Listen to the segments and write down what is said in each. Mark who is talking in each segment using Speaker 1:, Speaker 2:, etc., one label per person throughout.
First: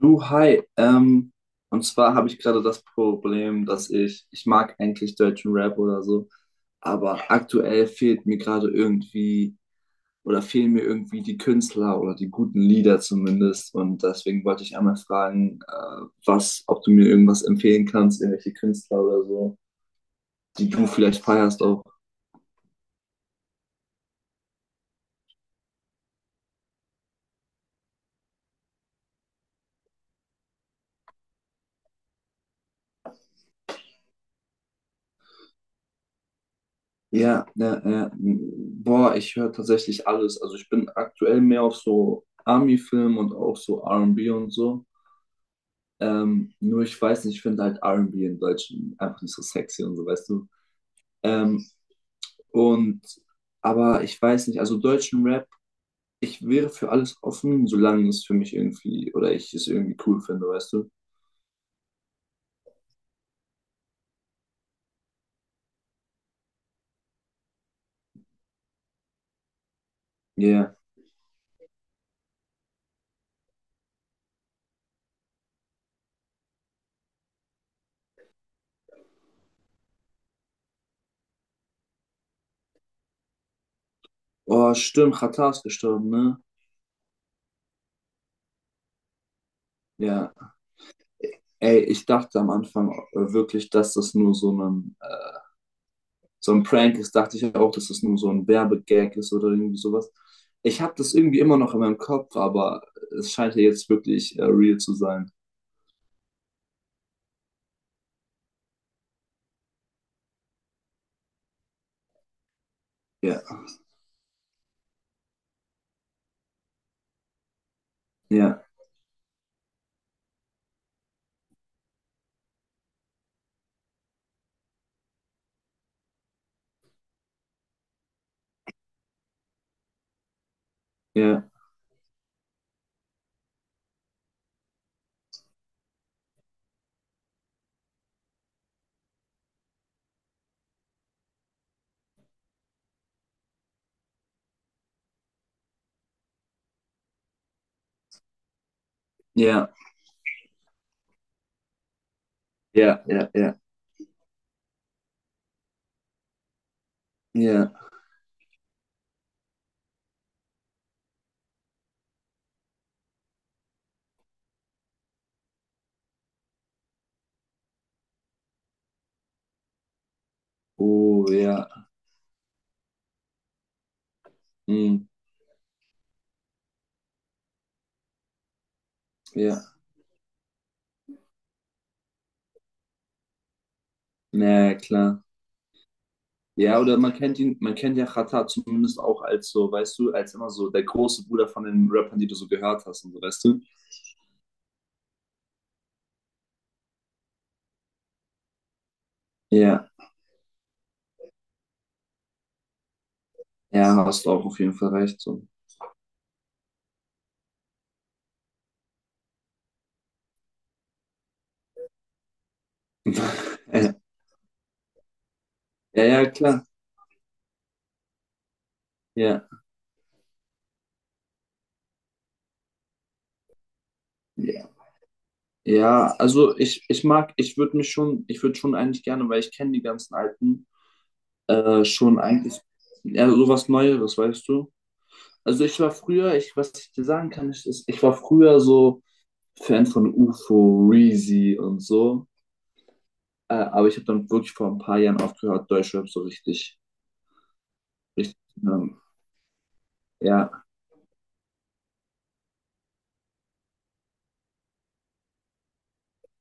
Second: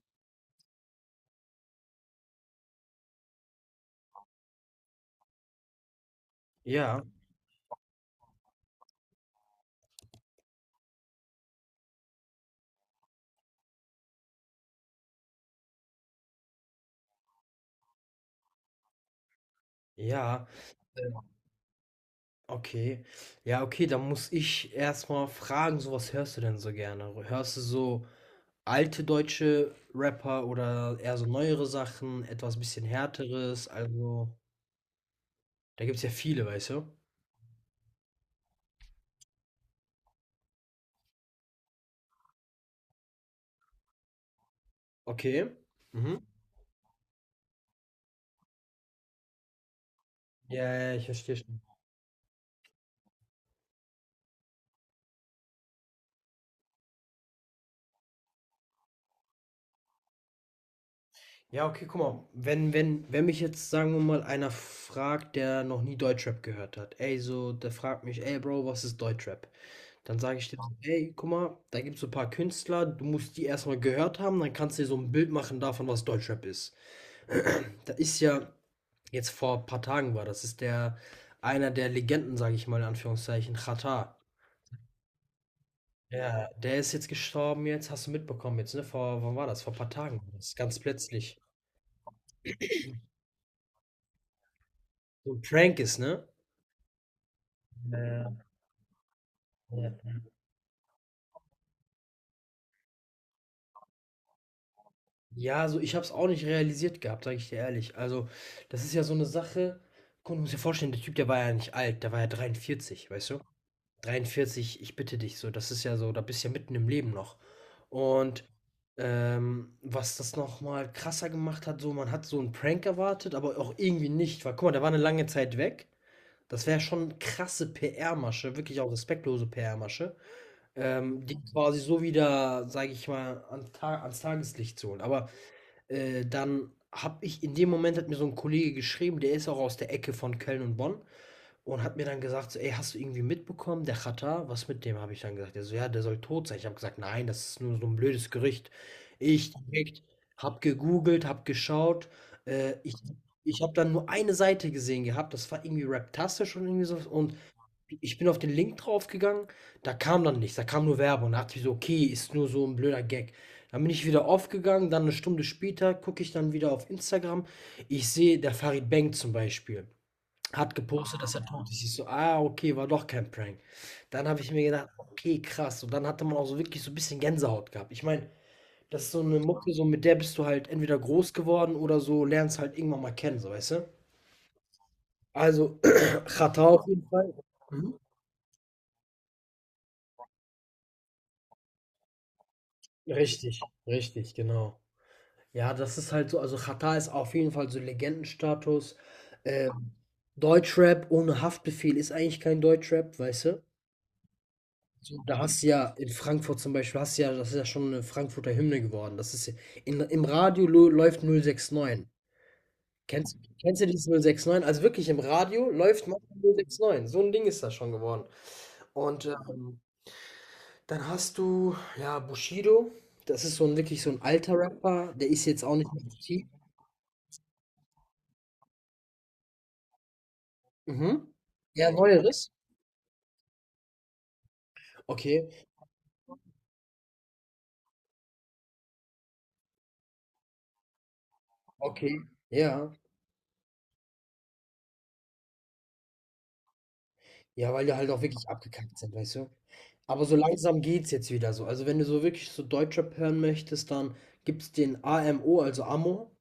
Speaker 1: Du, hi. Und zwar habe ich gerade das Problem, dass ich mag eigentlich deutschen Rap oder so,
Speaker 2: Ja,
Speaker 1: aber aktuell fehlt mir gerade irgendwie oder fehlen mir irgendwie die Künstler oder die guten Lieder zumindest. Und deswegen wollte ich einmal fragen, ob du mir irgendwas empfehlen kannst, irgendwelche Künstler oder so,
Speaker 2: ja,
Speaker 1: die du vielleicht feierst auch.
Speaker 2: okay. Ja, okay, dann muss ich erstmal fragen, so was hörst du denn so gerne? Hörst du so alte deutsche Rapper oder eher so neuere Sachen, etwas bisschen härteres? Also, da gibt's ja viele, weißt du?
Speaker 1: Ja, ja, ja. Boah, ich höre tatsächlich alles. Also ich bin aktuell mehr auf so Army-Film und auch so R&B und B und so.
Speaker 2: Okay. Mhm.
Speaker 1: Nur ich weiß nicht, ich finde halt R&B in Deutschland einfach nicht so sexy und so, weißt du.
Speaker 2: Ja, ja, ja, ich verstehe.
Speaker 1: Ähm, und, aber ich weiß nicht, also deutschen Rap, ich wäre für alles offen, solange es für mich irgendwie, oder ich es irgendwie cool finde, weißt du.
Speaker 2: Ja, okay, guck mal, wenn mich jetzt, sagen wir mal, einer fragt, der noch nie Deutschrap gehört hat, ey, so, der fragt mich, ey, Bro, was ist Deutschrap? Dann sage ich
Speaker 1: Ja.
Speaker 2: dir so,
Speaker 1: Yeah.
Speaker 2: ey, guck mal, da gibt es so ein paar Künstler, du musst die erstmal gehört haben, dann kannst du dir so ein Bild machen davon, was Deutschrap ist. Da ist ja, jetzt vor ein paar Tagen war, das ist der, einer der Legenden, sage ich mal, in Anführungszeichen, Xatar.
Speaker 1: Oh, stimmt, Xatar ist gestorben, ne?
Speaker 2: Ja, der ist jetzt gestorben, jetzt hast du mitbekommen, jetzt, ne, vor, wann war das? Vor ein paar Tagen, war
Speaker 1: Ja.
Speaker 2: das, ist ganz plötzlich.
Speaker 1: Ey, ich dachte am Anfang wirklich, dass das nur so ein,
Speaker 2: So ein Prank ist, ne?
Speaker 1: so ein Prank ist. Dachte ich auch, dass das nur so
Speaker 2: Ja,
Speaker 1: ein Werbegag ist oder irgendwie sowas.
Speaker 2: ja.
Speaker 1: Ich habe das irgendwie immer noch in meinem Kopf, aber es scheint ja jetzt wirklich real zu sein.
Speaker 2: Ja, also ich habe es auch nicht realisiert gehabt, sage ich dir ehrlich. Also, das ist ja so eine Sache. Guck, du musst dir vorstellen, der Typ, der war ja nicht alt, der war ja 43, weißt du?
Speaker 1: Ja.
Speaker 2: 43, ich bitte dich, so, das ist ja so, da bist du ja mitten im Leben noch. Und
Speaker 1: Ja,
Speaker 2: was das nochmal krasser gemacht hat, so, man hat so einen Prank erwartet, aber auch irgendwie nicht, weil guck mal, der war eine lange Zeit weg. Das wäre schon krasse PR-Masche, wirklich auch respektlose PR-Masche, die
Speaker 1: ja,
Speaker 2: quasi so wieder, sage ich mal, an, ans Tageslicht zu holen. Aber dann habe ich, in dem Moment hat mir so ein Kollege geschrieben, der ist auch aus der Ecke von Köln und Bonn und hat mir dann gesagt so: „Ey, hast du irgendwie mitbekommen, der Xatar, was mit dem?" Habe ich dann gesagt. Der so: „Ja, der soll tot sein." Ich habe gesagt: „Nein, das ist nur so ein blödes Gerücht." Ich
Speaker 1: ja,
Speaker 2: direkt habe gegoogelt, habe geschaut. Äh, ich
Speaker 1: ja, ja, ja,
Speaker 2: ich habe dann nur eine Seite gesehen gehabt, das war irgendwie Raptastisch und irgendwie so, und
Speaker 1: ja.
Speaker 2: ich bin auf den Link draufgegangen, da kam dann nichts, da kam nur Werbung. Da dachte ich so: „Okay, ist nur so ein blöder Gag." Dann bin ich wieder aufgegangen, dann eine Stunde später gucke ich dann wieder auf Instagram. Ich sehe, der Farid Bang zum Beispiel hat gepostet,
Speaker 1: Oh,
Speaker 2: dass er, ah,
Speaker 1: ja.
Speaker 2: tot ist. Ich so: „Ah, okay, war doch kein Prank." Dann habe ich mir gedacht:
Speaker 1: Hm,
Speaker 2: „Okay, krass." Und dann hatte man auch so wirklich so ein bisschen Gänsehaut gehabt. Ich meine, das ist so eine
Speaker 1: ja.
Speaker 2: Mucke, so mit der bist du halt entweder groß geworden oder so, lernst halt irgendwann mal kennen, so, weißt du?
Speaker 1: Na ja, klar.
Speaker 2: Also, Chata
Speaker 1: Ja,
Speaker 2: auf
Speaker 1: oder
Speaker 2: jeden
Speaker 1: man
Speaker 2: Fall.
Speaker 1: kennt ihn, man kennt
Speaker 2: Mhm.
Speaker 1: ja Xatar zumindest auch als so, weißt du, als immer so der große Bruder von den Rappern, die du so gehört hast und so, weißt
Speaker 2: Richtig,
Speaker 1: du?
Speaker 2: richtig, genau. Ja, das ist halt so, also Xatar ist auf jeden Fall so Legendenstatus.
Speaker 1: Ja,
Speaker 2: Ähm, Deutschrap ohne Haftbefehl ist eigentlich kein Deutschrap, weißt du?
Speaker 1: ja, hast du auch auf jeden Fall
Speaker 2: So,
Speaker 1: recht.
Speaker 2: da
Speaker 1: So.
Speaker 2: hast du ja in Frankfurt zum Beispiel, hast du ja, das ist ja schon eine Frankfurter Hymne geworden. Im Radio läuft 069. Kennst, kennst du dieses 069? Also wirklich im Radio
Speaker 1: Ja,
Speaker 2: läuft
Speaker 1: ja,
Speaker 2: manchmal
Speaker 1: klar.
Speaker 2: 069. So ein Ding ist das schon geworden. Und
Speaker 1: Ja,
Speaker 2: dann hast du, ja, Bushido. Das ist so ein wirklich so ein alter
Speaker 1: ja.
Speaker 2: Rapper. Der ist jetzt auch nicht mehr
Speaker 1: Ja,
Speaker 2: aktiv.
Speaker 1: also ich mag, ich würde schon eigentlich gerne, weil ich kenne die ganzen alten,
Speaker 2: Mhm. Ja,
Speaker 1: schon
Speaker 2: neueres?
Speaker 1: eigentlich, ja, sowas Neueres, weißt du?
Speaker 2: Okay,
Speaker 1: Also ich war früher, ich, was ich dir sagen kann, ich war früher so Fan von UFO, Reezy und
Speaker 2: okay,
Speaker 1: so.
Speaker 2: ja.
Speaker 1: Aber ich habe dann wirklich vor ein paar Jahren aufgehört, Deutschrap so richtig,
Speaker 2: Ja, weil die halt auch
Speaker 1: richtig,
Speaker 2: wirklich
Speaker 1: ähm,
Speaker 2: abgekackt sind, weißt du? Aber so
Speaker 1: ja,
Speaker 2: langsam geht's jetzt wieder so. Also, wenn du so wirklich so Deutschrap hören möchtest, dann gibt's den AMO, also Amo.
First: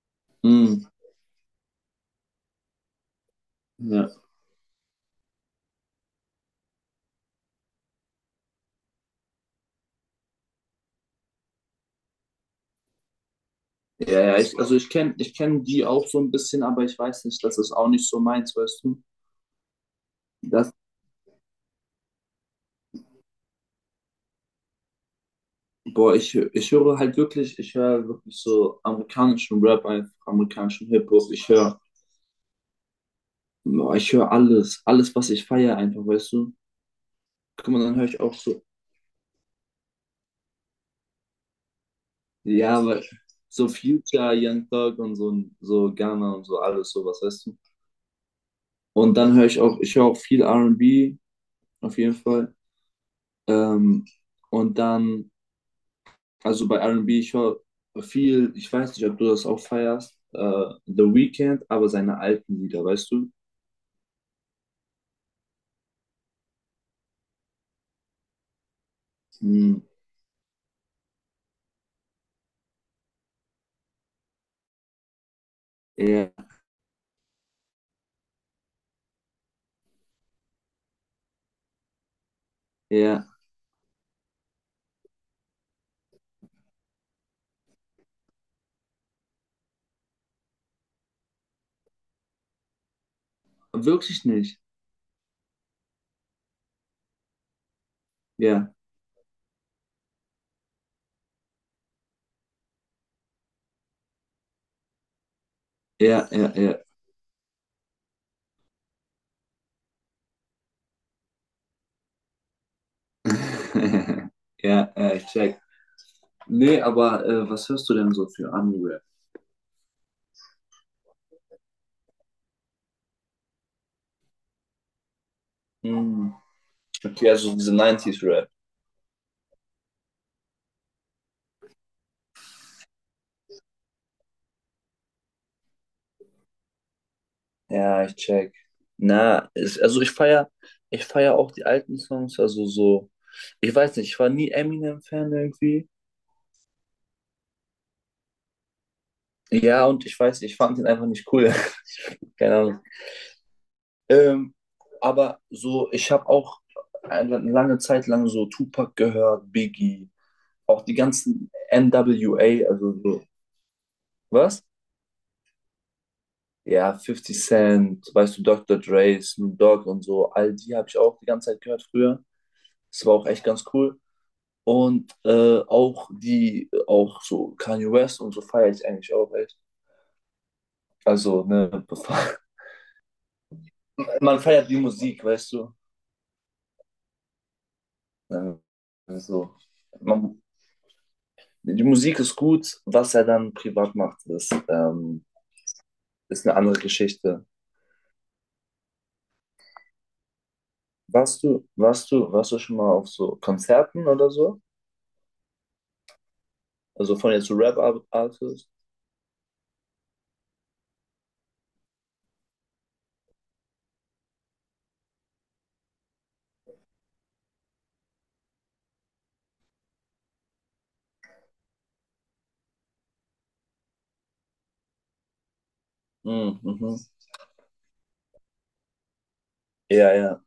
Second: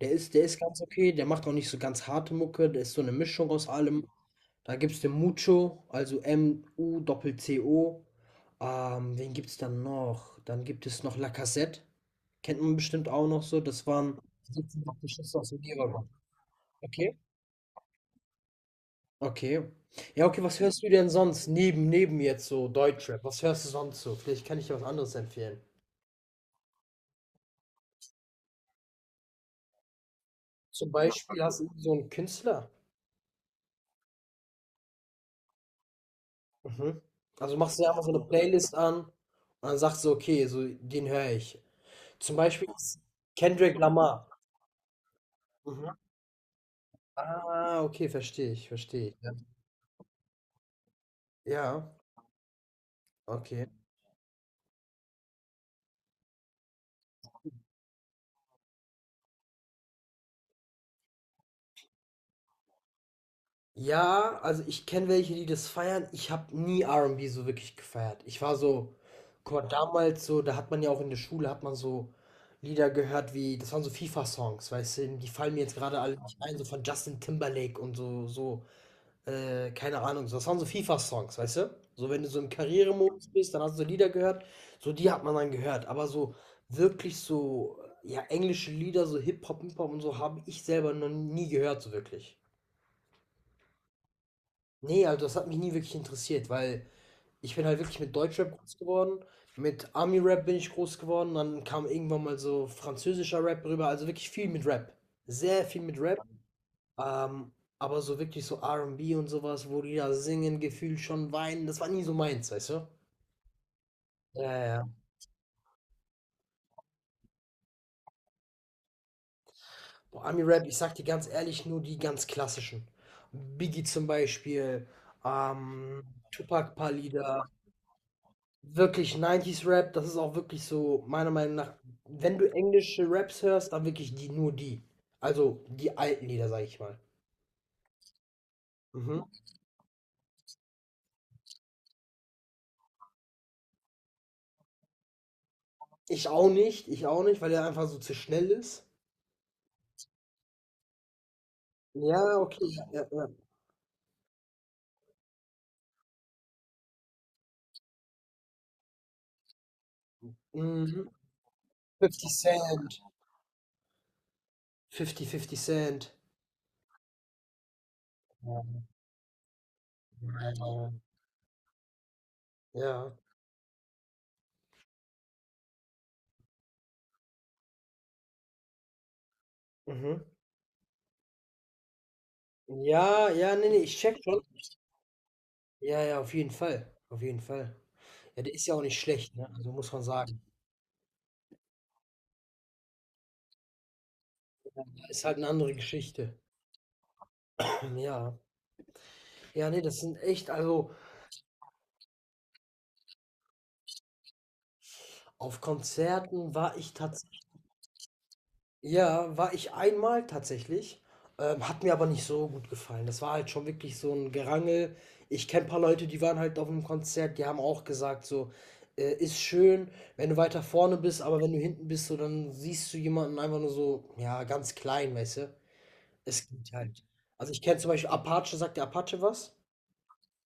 Speaker 2: Der ist ganz
Speaker 1: mm,
Speaker 2: okay, der macht auch nicht so ganz harte Mucke, der ist so eine Mischung aus allem.
Speaker 1: ja,
Speaker 2: Da gibt's den Mucho, also M-U-Doppel-C-O. Wen gibt's dann noch? Dann gibt es noch Lacazette. Kennt man bestimmt auch noch so. Das waren
Speaker 1: ja, ja, also
Speaker 2: 17
Speaker 1: ich kenne ich
Speaker 2: Schüsse aus dem
Speaker 1: kenn die auch
Speaker 2: Lehrer.
Speaker 1: so ein bisschen, aber ich
Speaker 2: Okay.
Speaker 1: weiß nicht, das ist auch nicht so meins, weißt du?
Speaker 2: Okay. Ja, okay, was
Speaker 1: Das,
Speaker 2: hörst du denn sonst neben jetzt so Deutschrap? Was hörst du sonst so? Vielleicht kann ich dir was anderes empfehlen.
Speaker 1: Boah, ich höre halt wirklich, ich höre wirklich so amerikanischen Rap, einfach amerikanischen
Speaker 2: Zum
Speaker 1: Hip-Hop,
Speaker 2: Beispiel
Speaker 1: ich
Speaker 2: hast du
Speaker 1: höre,
Speaker 2: so einen Künstler.
Speaker 1: boah, ich höre alles, was ich feiere einfach, weißt du?
Speaker 2: Mhm. Also
Speaker 1: Guck
Speaker 2: machst
Speaker 1: mal,
Speaker 2: du dir
Speaker 1: dann
Speaker 2: einfach
Speaker 1: höre
Speaker 2: so eine
Speaker 1: ich auch so,
Speaker 2: Playlist an und dann sagst du, okay, so den höre ich. Zum Beispiel
Speaker 1: ja,
Speaker 2: ist
Speaker 1: aber so
Speaker 2: Kendrick Lamar.
Speaker 1: Future, Young Thug und so, so
Speaker 2: Mhm.
Speaker 1: Ghana und so alles sowas, weißt du?
Speaker 2: Ah, okay, verstehe ich, verstehe ich.
Speaker 1: Und
Speaker 2: Ja,
Speaker 1: dann höre ich auch, ich höre auch viel R und B
Speaker 2: ja,
Speaker 1: auf jeden Fall.
Speaker 2: okay.
Speaker 1: Ähm, und dann, also bei R und B ich höre viel, ich weiß nicht, ob du das auch feierst, The Weeknd, aber seine alten Lieder, weißt du?
Speaker 2: Ja, also ich kenne welche, die das feiern. Ich habe nie R&B so wirklich gefeiert. Ich war so, guck mal,
Speaker 1: Hm,
Speaker 2: damals so, da hat man ja auch in der Schule, hat man so Lieder gehört wie, das waren so FIFA-Songs, weißt du, die fallen mir jetzt gerade alle
Speaker 1: ja,
Speaker 2: nicht ein, so von Justin Timberlake und so, so. Keine Ahnung, das waren so FIFA-Songs, weißt du? So, wenn du so im
Speaker 1: ja,
Speaker 2: Karrieremodus bist, dann hast du so Lieder gehört, so die hat man dann gehört. Aber so wirklich so, ja, englische Lieder, so Hip-Hop und so, habe ich selber noch nie gehört, so wirklich.
Speaker 1: wirklich nicht.
Speaker 2: Nee, also das hat mich nie wirklich interessiert, weil ich bin halt wirklich mit Deutschrap
Speaker 1: Ja,
Speaker 2: groß geworden, mit Army-Rap bin ich groß geworden, dann kam irgendwann mal so französischer Rap rüber, also wirklich viel mit Rap. Sehr viel mit Rap.
Speaker 1: ja, ja, ja.
Speaker 2: Ähm, aber so wirklich so R&B und B und sowas, wo die da singen, Gefühl schon weinen, das war nie so meins, weißt du? Ja, ja, ja.
Speaker 1: Ja, ich check. Nee, aber was hörst du denn so für Ami-Rap?
Speaker 2: Boah, Ami-Rap, ich sag dir ganz ehrlich, nur die ganz klassischen. Biggie zum Beispiel, ähm,
Speaker 1: Hm.
Speaker 2: Tupac, paar
Speaker 1: Okay,
Speaker 2: Lieder.
Speaker 1: also diese 90 rap.
Speaker 2: Wirklich 90er rap, das ist auch wirklich so, meiner Meinung nach, wenn du englische Raps hörst, dann wirklich die, nur die. Also die alten Lieder, sag ich mal.
Speaker 1: Ja, ich check.
Speaker 2: Mhm.
Speaker 1: Na, ist, also ich feier auch die alten Songs, also so, ich weiß nicht, ich war nie Eminem-Fan irgendwie.
Speaker 2: Ich auch nicht, weil er einfach so zu schnell ist.
Speaker 1: Ja, und ich weiß, ich fand ihn einfach nicht cool.
Speaker 2: Ja,
Speaker 1: Keine
Speaker 2: okay,
Speaker 1: Ahnung.
Speaker 2: ja, ja, ja.
Speaker 1: Ähm, aber so, ich habe auch eine lange Zeit lang so Tupac gehört, Biggie, auch die
Speaker 2: Mhm.
Speaker 1: ganzen
Speaker 2: Fifty
Speaker 1: NWA, also
Speaker 2: Cent.
Speaker 1: so, was?
Speaker 2: Fifty Cent.
Speaker 1: Ja, Fifty Cent, weißt du, Dr.
Speaker 2: Ja,
Speaker 1: Dre, Snoop Dogg und so, all die habe
Speaker 2: aber.
Speaker 1: ich auch die ganze Zeit gehört früher. Es
Speaker 2: Ja.
Speaker 1: war auch echt ganz cool. Und auch auch so Kanye West und so feiere ich eigentlich auch echt.
Speaker 2: Mhm.
Speaker 1: Also, ne,
Speaker 2: Ja, ja, nee, nee, ich check
Speaker 1: man
Speaker 2: schon.
Speaker 1: feiert die Musik, weißt du?
Speaker 2: Ja, ja, auf jeden Fall. Auf jeden Fall. Ja, der
Speaker 1: Ja,
Speaker 2: ist ja auch nicht schlecht, ne?
Speaker 1: also
Speaker 2: Also muss man sagen.
Speaker 1: man, die Musik ist gut, was er dann privat macht,
Speaker 2: Ja, ist halt eine andere Geschichte.
Speaker 1: ist eine andere Geschichte.
Speaker 2: Ja. Ja, nee, das sind echt, also
Speaker 1: Warst du schon mal auf so Konzerten oder so?
Speaker 2: auf Konzerten war ich,
Speaker 1: Also von jetzt so Rap-Artists?
Speaker 2: ja, war ich einmal tatsächlich, hat mir aber nicht so gut gefallen. Das war halt schon wirklich so ein Gerangel. Ich kenne ein paar Leute, die waren halt auf 'nem Konzert, die haben auch gesagt so: ist schön, wenn du weiter vorne bist, aber wenn du hinten bist, so, dann siehst du jemanden einfach nur so, ja, ganz klein", weißt du? Es
Speaker 1: Mhm,
Speaker 2: geht
Speaker 1: mhm.
Speaker 2: halt. Also, ich kenne zum Beispiel Apache, sagt der Apache was?
Speaker 1: Ja, ja,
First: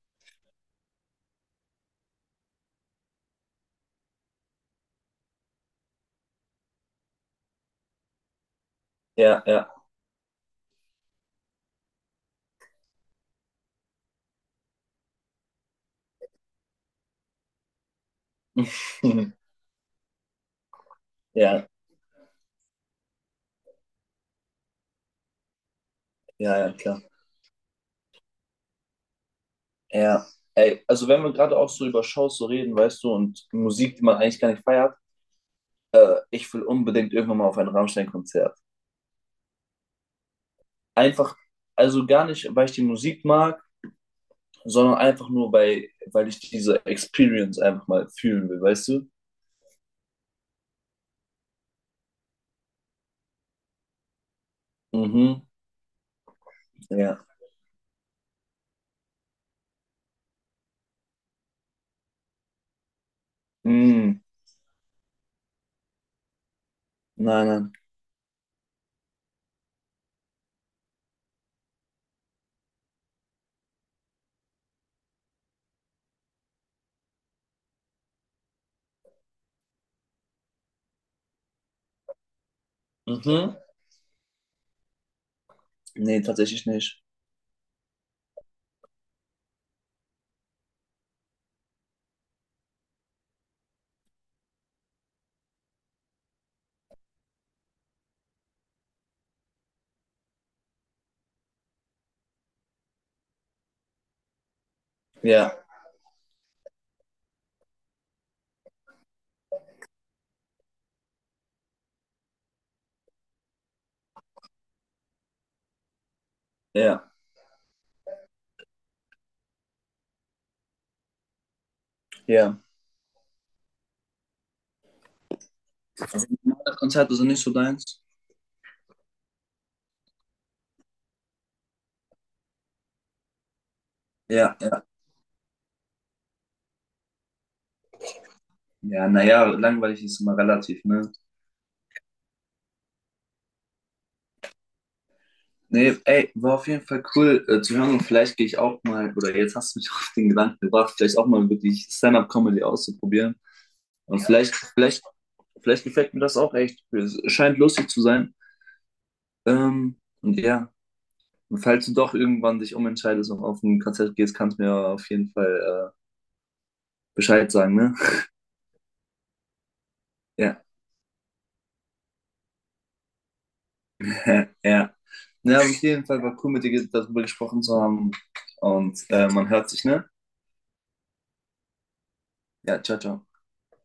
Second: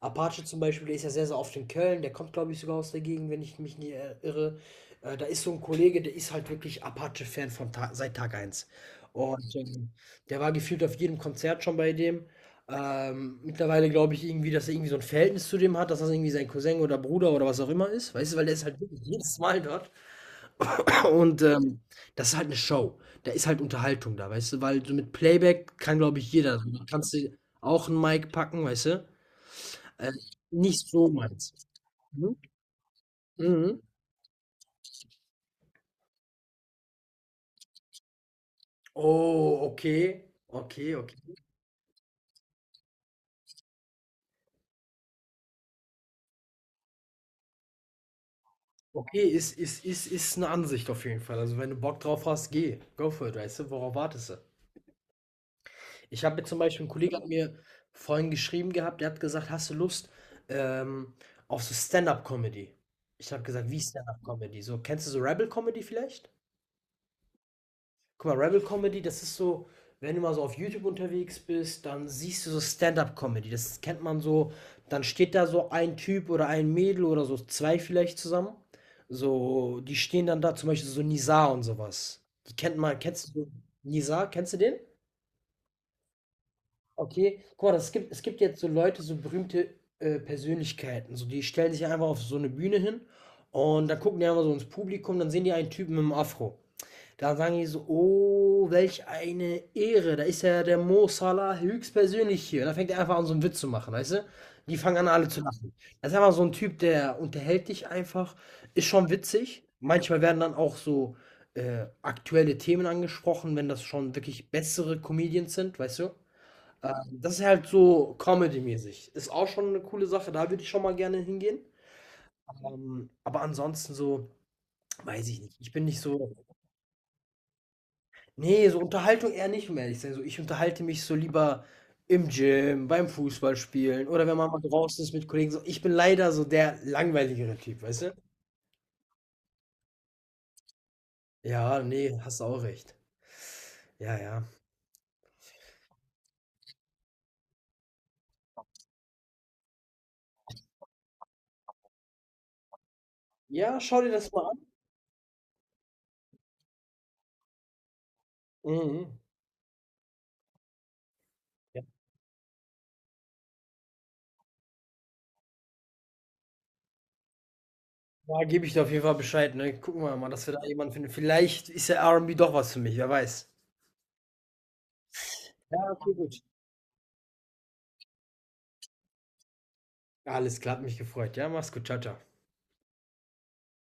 Speaker 2: Apache zum Beispiel, der ist ja sehr, sehr oft in Köln, der kommt, glaube ich, sogar aus der Gegend, wenn ich mich nicht irre. Da ist so ein Kollege, der ist halt wirklich Apache-Fan von Ta seit Tag eins.
Speaker 1: ja,
Speaker 2: Und
Speaker 1: ja.
Speaker 2: der war gefühlt auf jedem Konzert schon bei dem. Mittlerweile glaube ich irgendwie, dass er irgendwie so ein Verhältnis zu dem hat, dass das irgendwie sein Cousin oder Bruder oder was auch immer ist. Weißt du, weil der ist halt wirklich jedes Mal dort. Und
Speaker 1: Ja,
Speaker 2: das ist halt eine Show. Da ist halt Unterhaltung da, weißt du, weil so mit Playback kann, glaube ich,
Speaker 1: ja,
Speaker 2: jeder.
Speaker 1: ja,
Speaker 2: Du
Speaker 1: klar.
Speaker 2: kannst dir auch einen Mic packen, weißt du. Äh,
Speaker 1: Ja, ey,
Speaker 2: Nicht
Speaker 1: also
Speaker 2: so
Speaker 1: wenn wir
Speaker 2: meins.
Speaker 1: gerade auch so über
Speaker 2: Mhm,
Speaker 1: Shows so reden, weißt du, und
Speaker 2: mhm.
Speaker 1: Musik, die man eigentlich gar nicht feiert, ich will unbedingt irgendwann mal auf ein Rammstein-Konzert.
Speaker 2: Oh, okay. Okay, okay.
Speaker 1: Einfach, also gar nicht, weil ich die Musik mag, sondern einfach nur, weil ich diese Experience einfach mal fühlen will, weißt du?
Speaker 2: Okay, ist eine Ansicht auf jeden Fall. Also, wenn du Bock drauf hast, geh. Go for it, weißt du? Worauf wartest du?
Speaker 1: Mhm,
Speaker 2: Ich habe jetzt, zum Beispiel, ein Kollege
Speaker 1: ja.
Speaker 2: hat mir vorhin geschrieben gehabt, der hat gesagt: „Hast du Lust, ähm, auf so Stand-up Comedy?" Ich habe gesagt: „Wie
Speaker 1: Mm,
Speaker 2: Stand-up Comedy?" So, kennst du so Rebel Comedy vielleicht?
Speaker 1: nein, nein.
Speaker 2: Guck mal, Rebel Comedy, das ist so, wenn du mal so auf YouTube unterwegs bist, dann siehst du so Stand-up-Comedy. Das kennt man so. Dann steht da so ein Typ oder ein Mädel oder so zwei vielleicht zusammen. So, die stehen dann da, zum Beispiel so Nizar und sowas. Die kennt man, kennst du so
Speaker 1: Mhm.
Speaker 2: Nizar? Kennst du den?
Speaker 1: Nee, tatsächlich nicht.
Speaker 2: Okay, guck mal, das gibt, es gibt jetzt so Leute, so berühmte Persönlichkeiten. So, die stellen sich einfach auf so eine Bühne hin und dann gucken die einfach so ins Publikum, dann sehen die einen Typen mit einem Afro. Da sagen die so: „Oh, welch eine Ehre, da ist ja der Mo Salah höchstpersönlich hier." Und dann fängt er einfach an, so einen Witz zu machen, weißt du? Die fangen an, alle zu
Speaker 1: Ja,
Speaker 2: lachen. Das ist einfach so ein Typ, der unterhält dich einfach, ist schon witzig. Manchmal werden dann auch so, aktuelle Themen angesprochen, wenn das schon wirklich bessere Comedians sind, weißt du?
Speaker 1: ja,
Speaker 2: Das ist halt so Comedy-mäßig. Ist auch schon eine coole Sache, da würde ich schon mal gerne hingehen.
Speaker 1: ja.
Speaker 2: Aber ansonsten so, weiß ich nicht. Ich bin nicht
Speaker 1: Also,
Speaker 2: so.
Speaker 1: normale Konzerte sind nicht so deins.
Speaker 2: Nee, so Unterhaltung eher nicht, um ehrlich zu sein. So, ich unterhalte mich so lieber im Gym, beim Fußballspielen oder wenn man
Speaker 1: Ja,
Speaker 2: mal
Speaker 1: ja.
Speaker 2: draußen ist mit Kollegen. So, ich bin leider so der langweiligere Typ, weißt du?
Speaker 1: Ja, naja, langweilig ist immer relativ, ne?
Speaker 2: Ja, nee, hast auch recht. Ja, ja.
Speaker 1: Nee, ey, war auf jeden Fall cool zu hören und vielleicht gehe ich auch mal, oder jetzt hast du mich auf den Gedanken gebracht, vielleicht auch mal wirklich Stand-up-Comedy auszuprobieren.
Speaker 2: Ja, schau dir
Speaker 1: Und
Speaker 2: das mal
Speaker 1: vielleicht,
Speaker 2: an.
Speaker 1: vielleicht, vielleicht gefällt mir das auch echt. Es scheint lustig zu sein.
Speaker 2: Mhm, mhm.
Speaker 1: Ähm, und ja, und
Speaker 2: Ja,
Speaker 1: falls du doch irgendwann dich umentscheidest und auf ein Konzert gehst, kannst du mir auf jeden Fall Bescheid sagen, ne?
Speaker 2: da gebe ich dir auf jeden Fall Bescheid, ne? Gucken wir mal, dass wir da
Speaker 1: Ja,
Speaker 2: jemanden finden. Vielleicht ist ja R und B doch was für mich, wer weiß.
Speaker 1: ja. Ja, aber auf
Speaker 2: Ja,
Speaker 1: jeden
Speaker 2: okay,
Speaker 1: Fall war
Speaker 2: gut.
Speaker 1: cool, mit dir darüber gesprochen zu haben. Und man hört sich, ne?
Speaker 2: Alles klar, hat mich gefreut. Ja, mach's gut. Ciao, ciao.
Speaker 1: Ja, ciao, ciao.